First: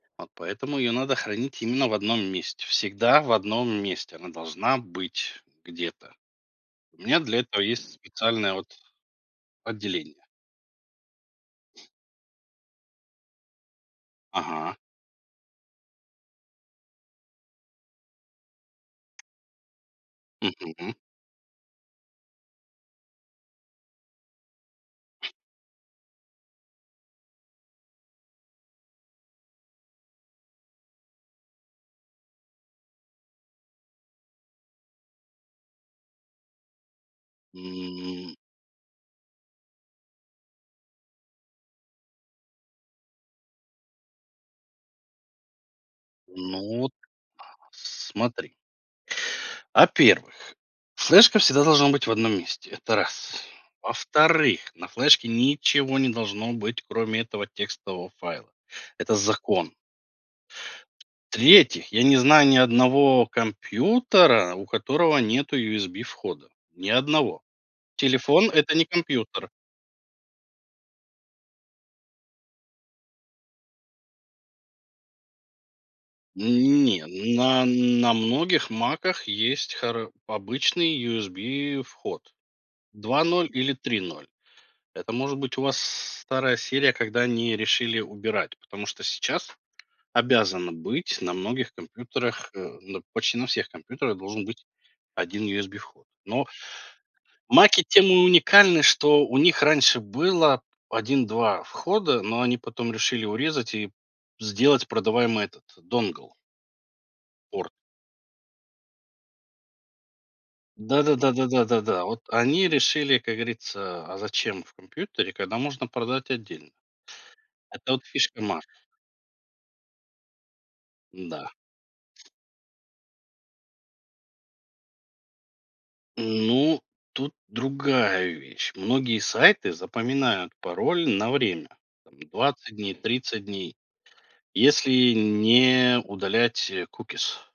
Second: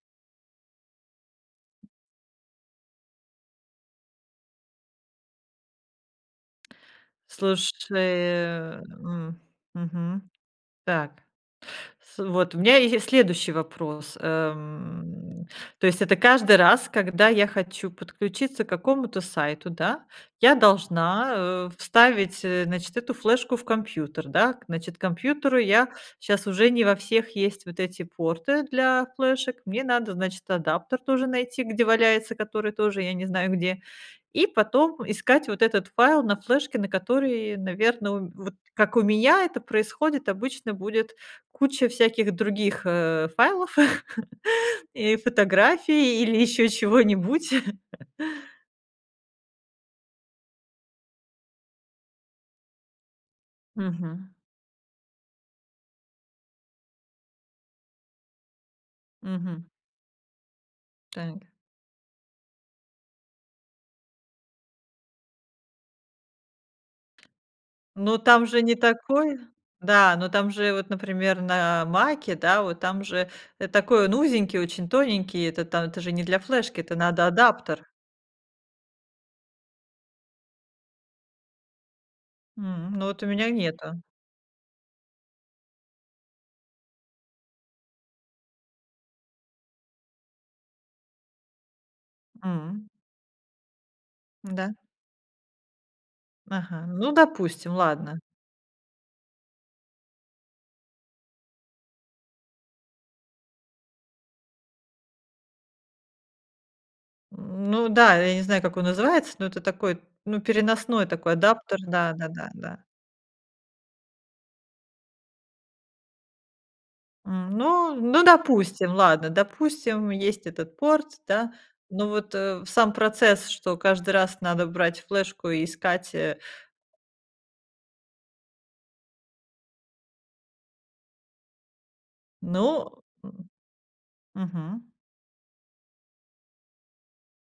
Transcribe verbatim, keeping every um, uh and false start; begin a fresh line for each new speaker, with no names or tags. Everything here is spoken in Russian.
Вот поэтому ее надо хранить именно в одном месте, всегда в одном месте она должна быть где-то. У меня для этого есть специальное вот
Слушай. М.
отделение.
Мгм. Так, с вот, у меня есть следующий вопрос,
Ага.
эм. То есть это каждый раз, когда я хочу подключиться к какому-то сайту, да, я
Мгм.
должна, э, вставить, э, значит, эту флешку в компьютер, да, к значит, компьютеру я щас уже не во всех есть вот эти порты для флешек. Мне надо, значит, адаптер тоже найти, где валяется, который тоже, я не знаю, где. И потом искать вот этот файл на флешке, на которой, наверно, у
М.
Вот как у меня это происходит: обычно будет куча всяких других, э, файлов и фотографий или еще
Ну вот,
чего-нибудь.
смотри. Во-первых, флешка всегда должна быть в одном месте- это раз.
Мгм.
Во-вторых, на флешке ничего не должно быть, кроме этого текстового файла- это
Мгм.
закон.
Так.
В-третьих, я не знаю ни одного компьютера, у которого нету USB-входа. Ни одного.
Ну там
Телефон-
же не
это не
такой,
компьютер.
да, но там же вот, например, на "Маке", да, вот там же, э, такой он узенький, очень тоненький. Это там это же не для флешки, это
Не,
надо
на
адаптер.
на многих "Маках" есть хара обычный USB-вход
М, ну
два
вот у
ноль
меня
или три
нету.
ноль. Это может быть у вас старая серия, когда они решили убирать, потому что сейчас обязано быть на многих компьютерах, э,
М.
ну, почти на всех компьютерах должен быть
Да.
один USB-вход. Но
Ага, ну, допустим,
"Маки" тем и
ладно.
уникальны, что у них раньше было один два входа, но они потом решили урезать и сделать продаваемый этот dongle порт.
М, ну, да, я не знаю, как он называется, но это такой, ну,
Да
переносной
да да
такой
да да
адаптер,
да да, вот
да-да-да,
они
да.
решили, как говорится: а зачем в компьютере, когда можно продать отдельно?
М,
Это
ну
вот
ну,
фишка "Мака".
допустим, ладно, допустим, есть этот порт,
Да.
да. Но вот, э, сам процесс, что каждый раз надо брать флешку и искать, э
Ну, тут другая вещь. Многие сайты запоминают пароль на время, там двадцать
Ну,
дней,
м,
тридцать дней,
мгм.
если не удалять, э, cookies.